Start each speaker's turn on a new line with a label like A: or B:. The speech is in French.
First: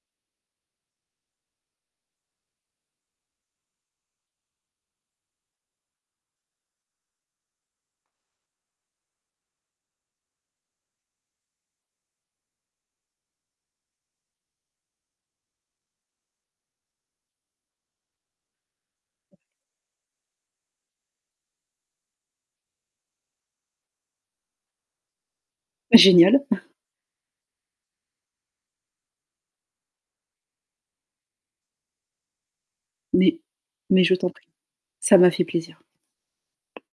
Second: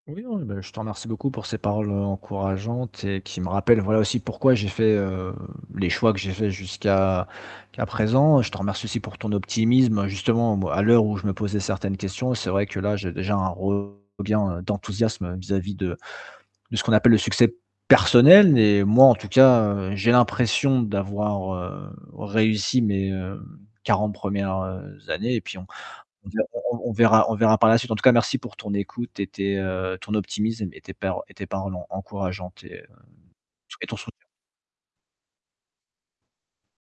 A: Oui, non, ben, je te remercie beaucoup pour ces paroles, heu, encourageantes et qui me rappellent, voilà, aussi pourquoi j'ai fait, heu, les choix que j'ai faits jusqu'à qu'à présent. Je te remercie aussi pour ton optimisme justement, bon à l'heure où je me posais certaines questions, c'est vrai que là j'ai déjà un regain d'enthousiasme vis-à-vis de de ce qu'on appelle le succès personnel et moi en tout cas, heu, j'ai l'impression d'avoir, heu, réussi mes, heu, 40 premières, heu, années et puis on on
B: Génial.
A: verr on on on verra on verra par la suite, en tout cas, merci pour ton écoute et tes, heu ton optimisme et tes pèr et tes paroles en encourageantes et, heu,
B: Mais
A: et ton
B: mais je
A: soutien.
B: t'en prie, ça m'a fait plaisir.